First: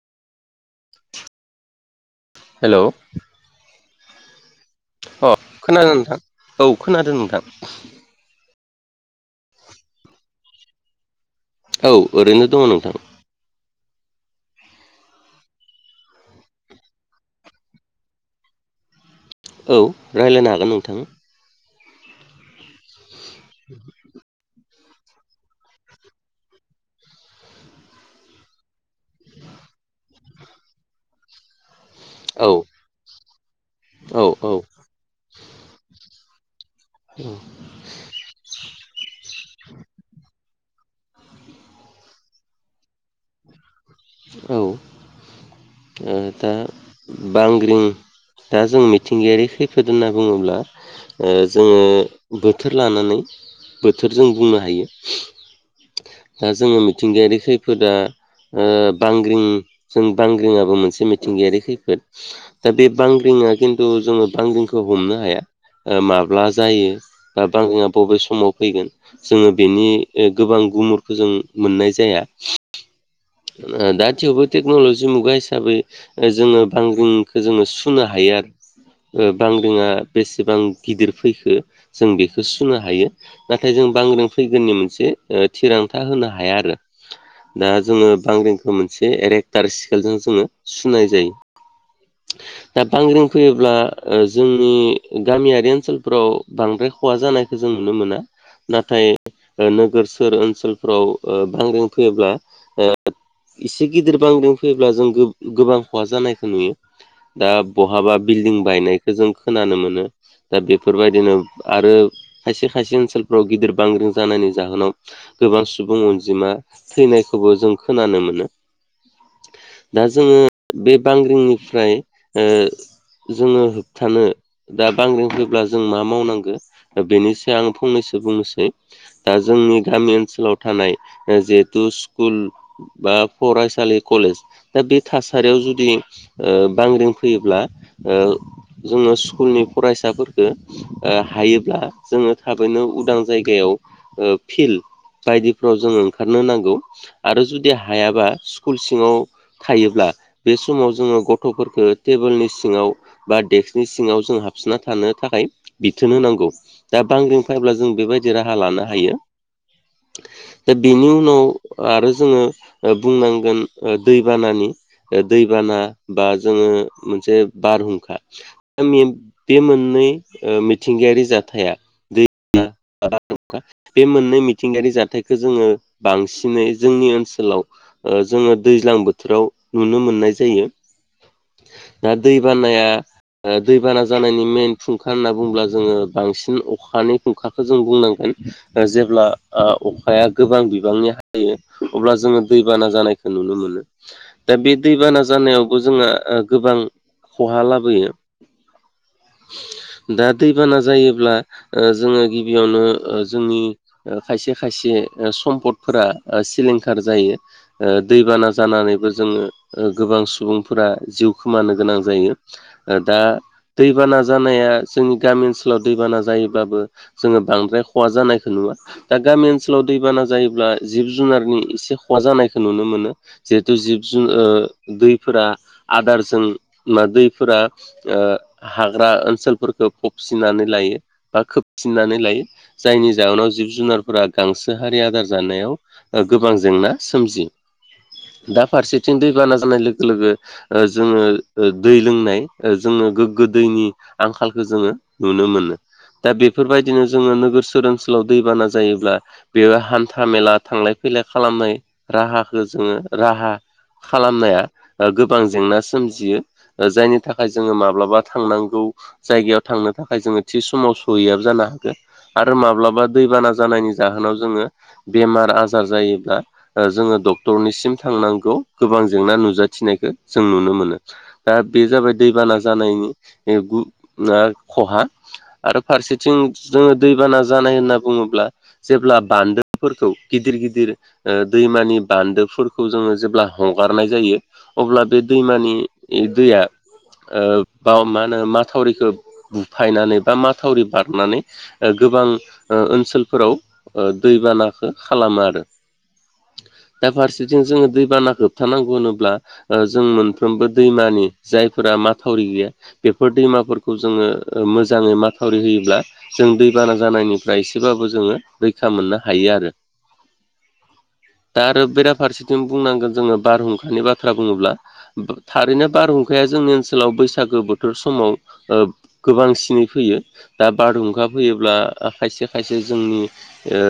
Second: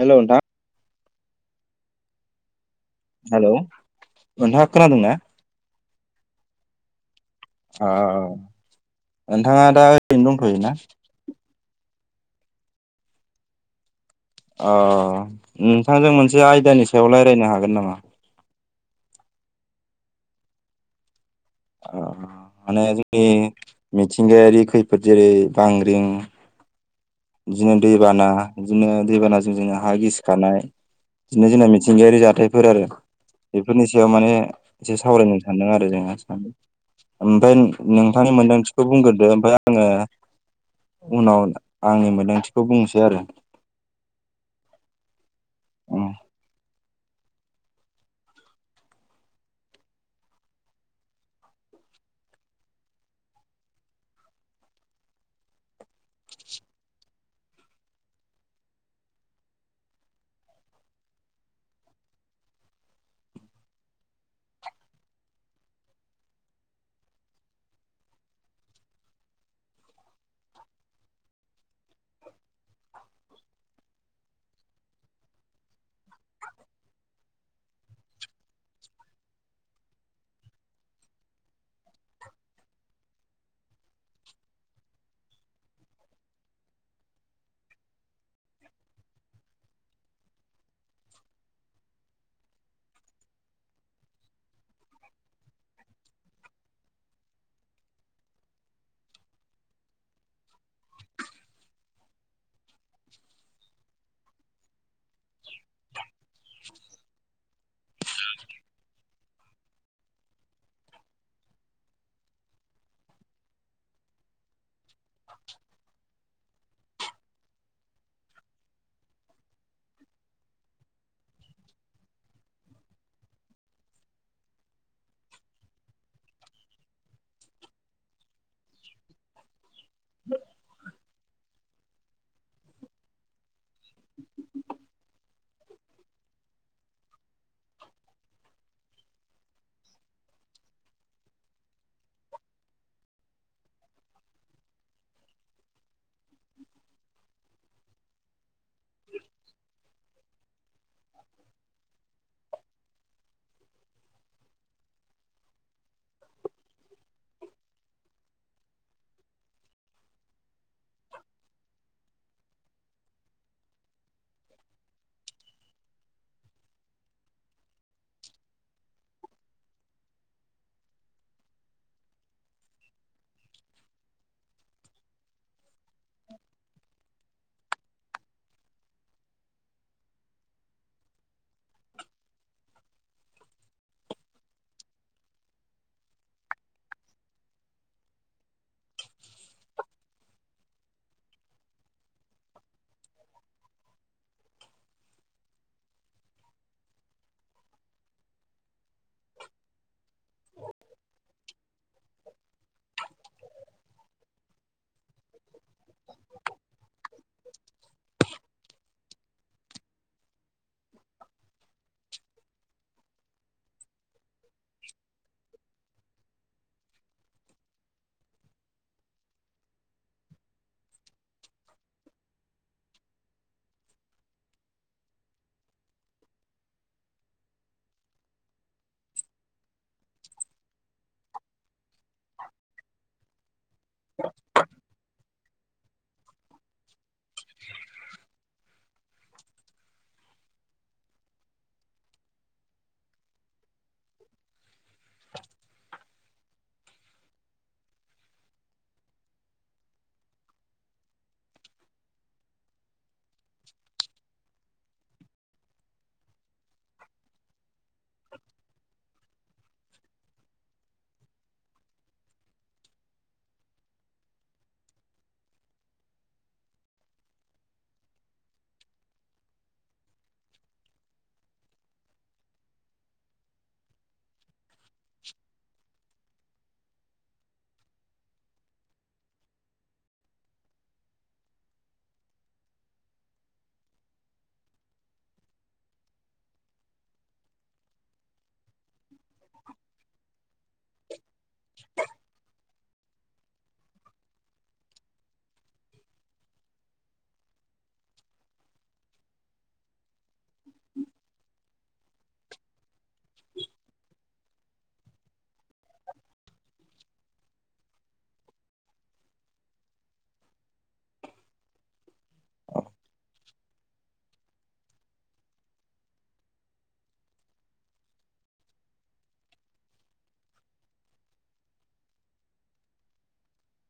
Hello नोंथां [inaudible] hello hello नोंथां अ खोनादों नोंथां औ खोनादों नोंथां। औ नोंथाङा दा ओरैनो दंथ'यो ना? औ ओरैनो दङ नोंथां। अ नोंथांजों मोनसे आयदानि सायाव रायलायनो हागोन नामा? औ रायलायनो हागोन नोंथां। ओ माने जोंनि मिथिंगायारि खै फोद जेरै बांग्रिं बिदिनो दैबाना, बिदिनो दैबानाजों जोङो हा गिसिखानाय बिदिनो मि थिंगायारि औ जाथायफोर आरो बेफोरनि सायाव औ माने एसे सावरायनो सानदों आरो जोङो ओमफ्राय नोंथांनि मोनदांथिखौ बुंग्रोदो ओमफ्राय आङो उनाव आंनि मोन्दांथिखौ बुंनोसै आरो। औ [inaudible] ओ दा बांग्रिं दा जों मिथिंगायारि खैफोद होनना बुङोब्ला ओ जोङो बोथोर लानानै बोथोर जों बुंनो हायो। दा जोङो मिथिंगायारि खैफोदा ओ बांग्रिं जों बांग्रिङाबो मोनसे मिथिंगायारि खैफोद दा बे बांग्रिङा खिन्थु जोङो बांग्रिखौ हमनो हाया। ओ माब्ला जायो बा बांग्रिआ बबे समाव फैगोन जोङो बेनि गोबां गुमुरखौ जों मोननाय जाया। औ ओ दा थेवबो टेक्न'लजि मुगा हिसाबै जोङो बांग्रिंखौ जोङो सुनो हायो। आरो ओ बांग्रिङा बेसेबां गिदिर फैखो जों बेखौ सुनो हायो नाथाय जों बांग्रि फैगोननि मोनसे थिरांथा होनो हाया आरो दा जोङो बांग्रिंखौ मोनसे एरेक्टार सिकेलजों जोङो सुनाय जायो। दा बांग्रिं फैयोब्ला जोंनि गामियारि ओनसोलफोराव बांद्राय खहा जानायखौ जों नुनो मोना। नाथाय नोगोर ओनसोलफोराव बांग्रि फैयोब्ला एसे गिदिर बांग्रि फैब्ला जों गो-गोबां खहा जानायखौ नुयो। दा बहाबा बिल्डिं बायनायखो जों खोनानो मोनो। दा बेफोरबायदिनो आरो खायसे खायसे ओनसोलफ्राव गिदिर बांग्रिं जानायनि जाहोनाव गोबां सुबुं अनजिमा थैनायखौबो जों खोनानो मोनो। दा जोङो बे बांग्रिंनिफ्राय ओ जोङो होबथानो दा बांग्रिं फैयबा जों मा मावनांगो दा बेनि सायाव आं फंनैसो। नोसै दा जोंनि गामि ओनसोलाव थानाय जिहेथु स्कुल बा फरायसालि कलेज दा बे थासारियाव जुदि बांग्रिं फैयोब्ला। ओ-जोङो स्कुलनि फरायसाफोरफोरखौ ओ-हायोब्ला जोङो थाबैनो। उदां जायगायाव ओ-फिल बायदिफ्राव जों ओंखारनो नांगौ। बिदि हायाबा स्कुल सिङाव। थायोब्ला बे समाव जोङो गथफोरखौ टेबोलनि सिङाव बा डेकसनि सिङाव जों हाबसोना। ना थानो थाखाय बिथोन होनांगौ दा बांग्रिं फैयब्ला जों बेबायदि राहा लानो हायो। दा बेनि उनाव आरो जोङो ओ बुंनांगोन ओ दैबानानि ओ दैबाना बा जोङो मोनसे बारहुंखा बे मोननै ओ मिथिंगायारि जाथाया [unintelligible] [unintelligible] बे मोननै मिथिंगायारि जाथायखौ जोङो बांसिनै जोंनि ओन लाव ओ जोङो दैज्लां बोथोराव नुनो मोननाय जायो। दा दै बानाया ओ दैबाना जानायनि मेन फुंखा होनना बुंब्ला जोङो बांसिन अखानि फुंखाखौ जों बुंनांगोन। जेब्ला आ अखाया गोबां बिबांनि हायो। अब्ला जोङो दैबाना जानायखौ नुनो मोनो दा बे दैबाना जानायावबो जोंहा गोबां खहा लाबोयो। [inaudible] दा दैबाना जायोब्ला ओ-जोङो गिबियावनो ओ-जोंनि ओ खायसे खायसे ए ओ समपदफोरा ओ सिलिं खार जायो ओ दैबाना जानानैबो जोङो ओ गोबां सुबुंफोरा जिउ खोमानो गोनां नांजायो ओ-दा दैबाना जानाया जोंनि गामि ओनसोलाव दैबाना जायोब्लाबो जोङो बांद्राय खहा जानायखौ नुवा दा गामि ओनसोलाव दैबाना जायोब्ला जिब जुनारनि एसे खहा जानायखौ नुनो मोनो जिहेतु जिब जु ओ-दैफोरा आदारजों मा दैफोरा ओ-हाग्रा ओनसोलफोरखौ फबसिननानै लायो बा खोब सिननानै लायो जायनि जाहोनाव जिब जुनारफोरा गांसो हारि आदार जानायाव ओ गोब गोबां जेंना सोमजियो। दा फारसेथिं दैबाना जानाय लोगो लोगो ओ जोङो ओ-दै लोंनाय ओ जोङ नो गोग्गो दैनि आंखालखौ जोङो नुनो मोनो दा बे बेफोरबायदिनो जोङो नोगोरसोर ओनसोलाव दैबाना जायोब्ला बेयो हान्था मेला थांलाय फैलाय खालामनाय राहाखौ जोङो राहा खालामनाया ओ-गोबां जेंना सोमजियो। ओ जायनि थाखाय जोङो माब्लाबा थांनांगौ। जायगायाव थांनो थाखाय जोङो थि समाव सहैयाबो जानो हागौ आरो माब्लाबा दैबाना जानायनि जाहोनाव जोङो बेमार आज जार जायोब्ला ओ-जोङो डक्टरनिसिम थांनांगौ गोबां जेंना नुजाथिनायखौ जों नुनो मोनो दा बे जाबाय दैबाना जानायनि बे गु ना खहा आरो फारसेथिं जोङो दैबाना जानाय होनना बुङोब्ला जेब्ला बान्दोफोरखौ गिदिर गिदिर ओ-दैमानि बान्दोबफोरखौ जोङो जेब्ला हगारनाय जायो अब्ला बे दैमानि ए दैया ओ-बाव मा होनो माथावरिखौ बुफायनानै बा माथावरि बारनानै ओ गोबां ओ-ओनसोलफोराव ओ दैबानाखौ खालामो आरो। दा फारसेथिं जोङो दैबाना होबथानांगौ होनोब्ला ओ-जों मोन फ्रोमबो दैमानि जायफोरा माथावरि गैया बेफोर दैमाफोरखौ जोङो मोजाङै माथावरि होयोब्ला जों जों दैबाना जानायनिफ्राय एसेबाबो जोङो रैखा मोननो हायो आरो। दा आरो बेराफारसेथिं बुंनांगोन जोङो बारहुंखानि बाथ्रा बुङोब्ला थारैनो बारहुंखाया जोंनि ओनसोलाव बैसागो बोथोर समाव ओ गोबांसिनै फैयो दा बारहुंखा फैयोब्ला खायसे खायसे जोंनि ओ।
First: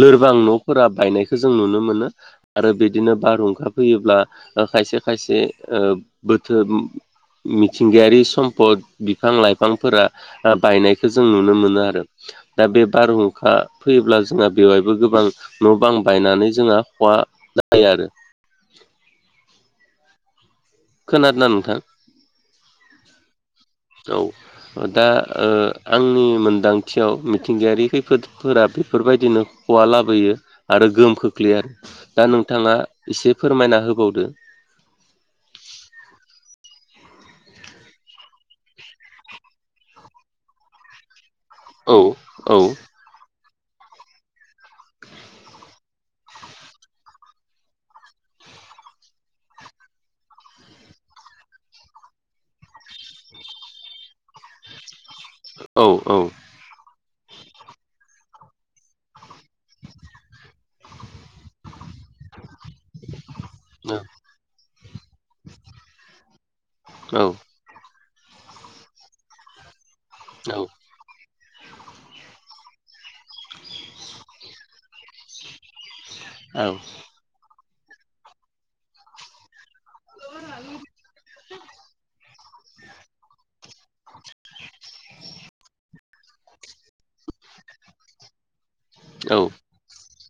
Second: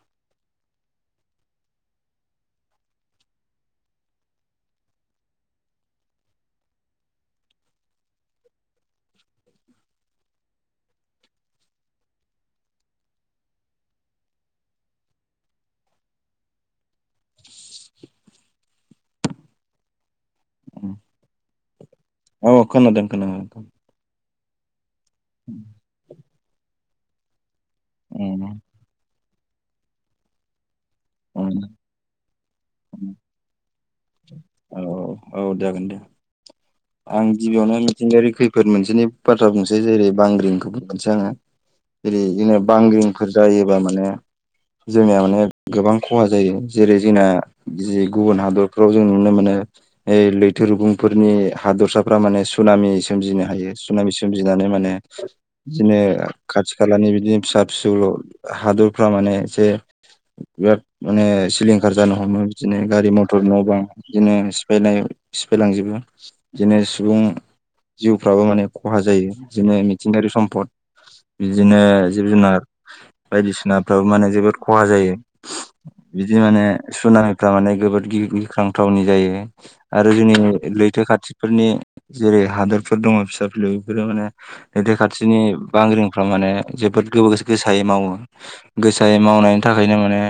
लोरबां न'फोरा बायनायखौ जों नुनो मोनो आरो बेदिनो बारहुंखा फैयोब्ला ओ खाय से खायसे ओ बोथोर मिथिंगायारि सम्पद बिफां लायफांफोरा ओ बायनायखौ जों नुनो मोनो आरो। दा बे बारहुंखा फैयोब्ला जोंहा बेवहायबो गोबां न' बां बायनानै जोंहा खहा जायो आरो। खोनादोंनाा नोंथां औ खोनादों खोनादोंोनादों औ दा आंनि मोनदांथियाव मिथिंगायारि उम खैफोदफोरा बेफोरबायदिनो हवा लाबोयो आरो गोहोम खोख्लै उम आरो दा नोंथाङा एसे फोरमायना हो औ औ औ जागोन दे आं गिबियावनो मिथिंगायारि खैफोद मोनसेनि बाथ्रा बुंसै जेरै बांग्रिंखौ बुंबसै आङो औ रै बिदिनो बांग्रिंफोर जायोबा माने जोंनिया माने गोबां खहा जायो जेरै जोंना जि गुबुन हादरफ्राव जों नुनो मोनो लैथो रुुंफोरनि हादरसाफ्रा माने सुनामि सोमजिनो हायो सुनामि सोमजिनानै माने बिदिनो खाथि खालानि बिदिनो बिदिनो फिसा फिसौल' हादरफ्रा माने एसे बिराद माने सिलिंखार जानो हमो बिदिनो गारि मथर न' बां बिदिनो सिफायनाय फैलांजोबो बिदिनो सुबुं जिउफ्राबो माने खहा जायो बिदिनो मिथिंगायारि सम्पद बिदिनो जिब जुनार बायदिसिनाफ्राबो माने जोबोद खहा जायो बिदि माने सुनाामिफ माने जबोदि गिख्रांथावनि जायो आरो जोंनि लैथो खाथिफोरनि जेरै हादोरफोर दङ फिसा फिलौ बेफोरो माने रैद खाथिनि बांग्रिंफ्रा माने जोबोद गोब गोसो गोसायै मावो गोसायै मावनायनि थाखायनो माने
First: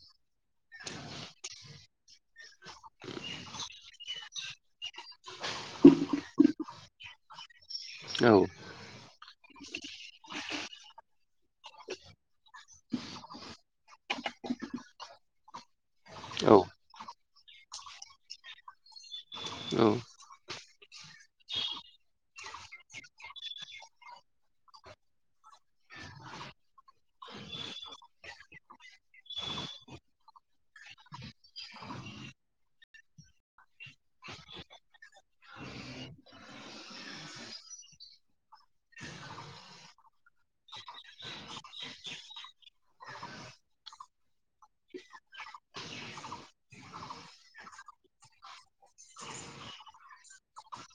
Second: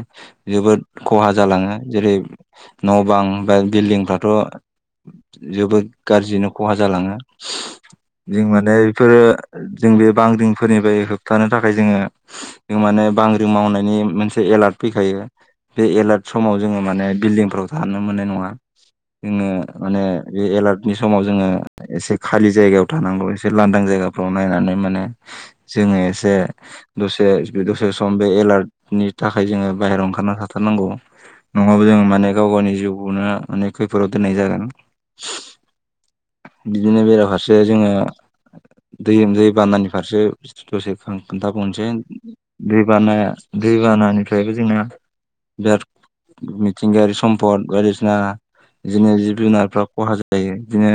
जोबोद खहा जालाङो जेरै न' बां बा बिल्डिंफ्राथ' जोबोद गाज्रिनो खहा जालाङो जों माने बेफोरो जों बे बांग्रिंफोरनिफ्राय थानो थाखाय जोङो माने बांग्रिं मावनायनि मोनसे एलार्ट फैखायो बे एलार्ट समाव जोङो माने बिल्डिंफोराव थानो मोननाय नङा जोङो माने बे एलार्ट नि समाव जोङो एसे खालि जायगायाव थानांगौ एसे लांदां जायगाफ्राव नायनानै माने जोङो एसे दसे दसे सम बे एलार्टनि थाखाय जोङो बायेरायाव ओंखारना थ रनांगौ नङाबो जों माने गाव गावनि जिउखौनो माने खैफोदाव दोननाय जागोन बिदिनो बेराफारसे जोङो दै दै बानानि फारसे दसे खोन्थाबावनोसै दै बाना दैबानानिफ्रायबो जोंना बिराद मिथिंगायारि सम्फद बायदिसिना बिदिनो जिब जुनारफ्रा खहा जायो बिदिनो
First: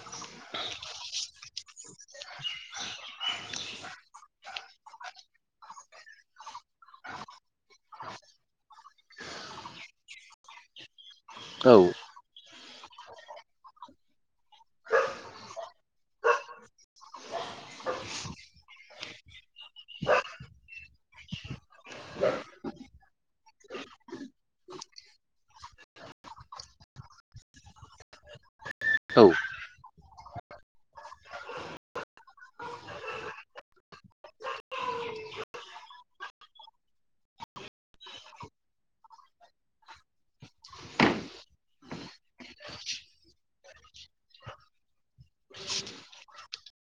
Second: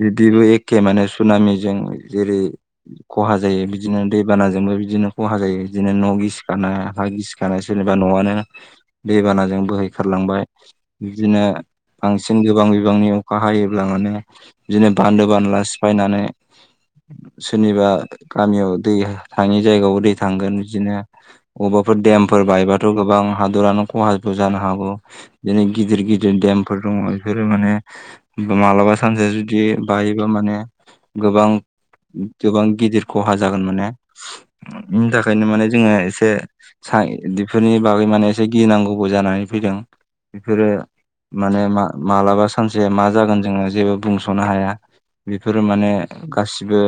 बिदिबो एखे माने सुनामिजों जेरै खहा जायो बिदिनो दैबानाजोंबो बि बिदिनो खहा जायो बिदिनो न' गिसिखानाय हा गिसिखानाय सोरनिबा न'आनो दैबानाजों बोहै लांबाय बिदिनो बांसिन गो गोबां बिबांनि अखा हायोब्ला माने बिदिनो बान्दो बानला सिफायनानै सोरनिबा गामियाव दै थाङि जायगायावबो दै थांगोन बिदिनो अबेबा बबेबाफोर देमफोर बायबाथ' गोबां हादरानो खहबो जानो हागौ बिै गिदिर गिदिर देमफोर दङ बेफोरो माने मालाबा सानसे औ जुदि बायोबा माने गोबां गोबां गिदिर खहा जागोन माने बिनि थाखायनो माने जोङो एसे बेफोरनि बागै माने एसे गिनांगौबो जानानै फैदों बेफोरो माने मालाबा सानसेया मा जागोन जोङो जेबो बुंस'नो हाया। बेफोरो माने गासिबो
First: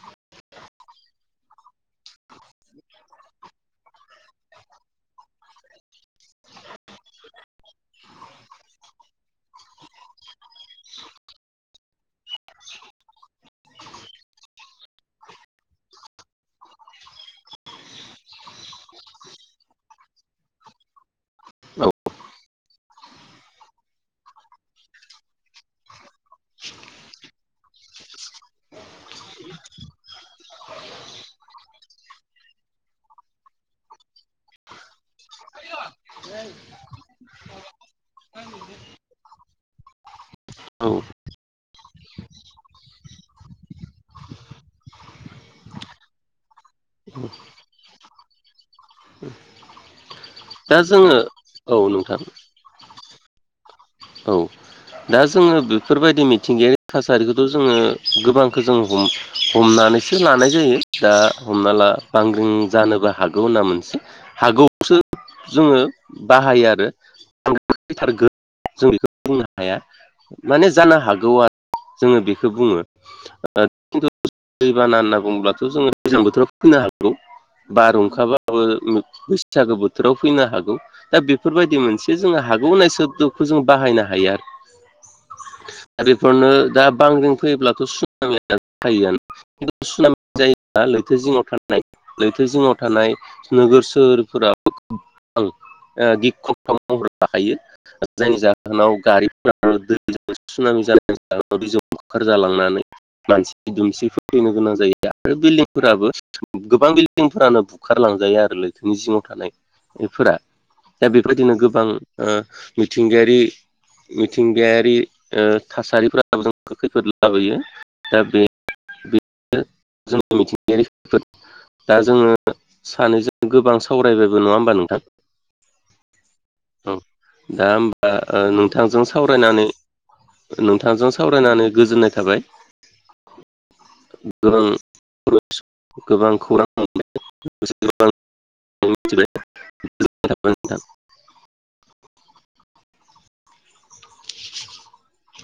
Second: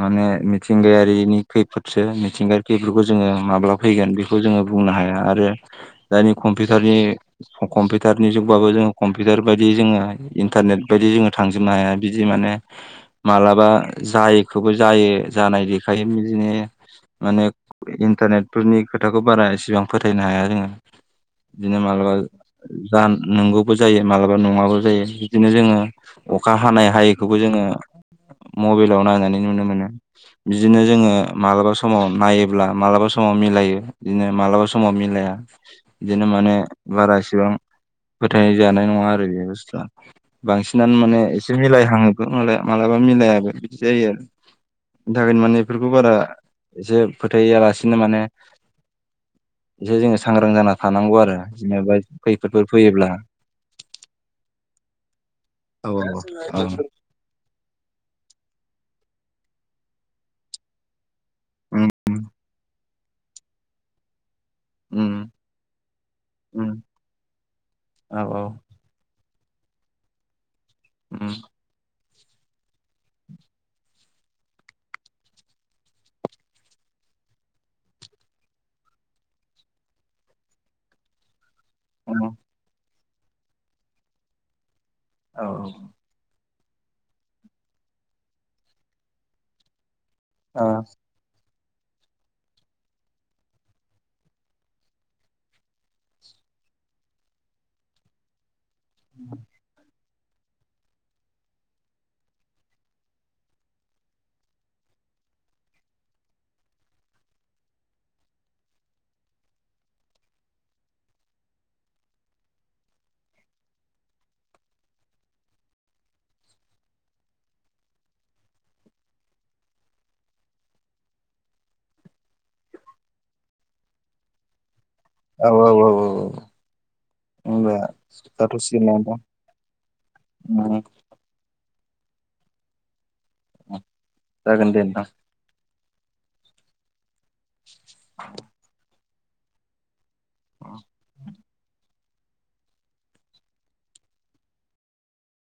माने मिथिंगायारिनि खैफोदसो मिथिंगायारि खैफोदफोरखौ जोङो माब्ला फैगोन बेखौ जोङो बुंनो हाया आरो दनि कम्पिउटारनि कम्पिउटारनि जुगबाबो जों कम्पिउटार बायदि जोङो इन्टारनेट बायदि जोङो थांजोबनो हाया बिदि माने मालाबा जायखौबो जायो जानाय देखायो बिदिनो माने इन्टारनेटफोरनि खोथाखौ बारा एसेबां फोथायनो हाया जोङो। बिदिनो मालाबा जान नोंगौ जायो मालाबा नङाबो जायो बिदिनो जोङो अखा हानाय हायैखौबो जोङो मबाइलाव नायनानै नुनो मोनो बिदिनो जोङो मालाबा समाव नायोब्ला मालाबा समाव समाव मिलायो बिदिनो मालाबा समाव मिलाया बिदिनो माने बारा इसेबां फोथाय जानाय नङा आरो बे बुस्थुआ औ बांसिनानो माने एसे मिलायहाङोबो मालाबा मिलायाबो बिदि जायो आरो दार माने बेफोरखौ बारा एसे फोथायालासिनो माने एसे जोङो सांग्रां जाना दा थानांगौ जोङो आरो औ जेनेबा नोंथां खैफोदफोर फैयोब्ला औ दा जोङो औ बेफोरबायदि औ मिथिंगायारि थासारिखौथ' जोङो गोबां खौ जों हमनानैसो लानाय जायो दा हमना ला उम बांग्रिं जानोबो हागौ होनना मोनसे हागौआवसो उम जोङो बाहायो उम आरो औ औ जों बेखौ बुंनो हाया माने जानो हागौ उम आरो जोङो बेखौ बुङो। दैबाना होनना बुंब्लाथ' जोङो दैजां बोथोराव फैनो हागौ बारहुंखाबाबो बैसागो बोथोराव फैनो हागौ दा बे फोरबायदि औ मोनसे जोङो हागौ होननाय सोदोबखौ जों बाहायनो हायो आरो औ आरो बेफोरनो दा बांग्रिं फैयोब्लाथ' सुनामि जायो खिन्थु सुनामि जायोब्ला औ लैथो जिङाव था नाय लैथो जिङाव थानाय नोगोर सोहोरफोराव आं गिख्रंथाव महर हायो जायनि जाहोनाव गारिफोर सुनामि जानायनि जाहोनाव बुखार जालांनानै मानसि दुमसिफोर फैनो गोनां जायो। आरो बिल्डंफोराबो गोबां बिल्डिंफोरानो बुखारलांजायो आरो लैथोनि जिङाव थानाय बेफोरा दा बेफोरदिनो गोबां मिथिंगायारि मिथिंगायारि थासारिफोराबो जों खैफोद लाबोयो दा बे बे जों मिथिंगायारि दा जोङो सानैजों गोबां सावरायबायबो नङा होमबा नोंथां औ औ औ औ औ दा होमबा नोंथांजों सावराय उम, नोंथांजों सावरायनानै गोजोननाय थाबाय गोबां जागोन दे नोंथां गोबां खौरां [unintelligible] [unintelligible]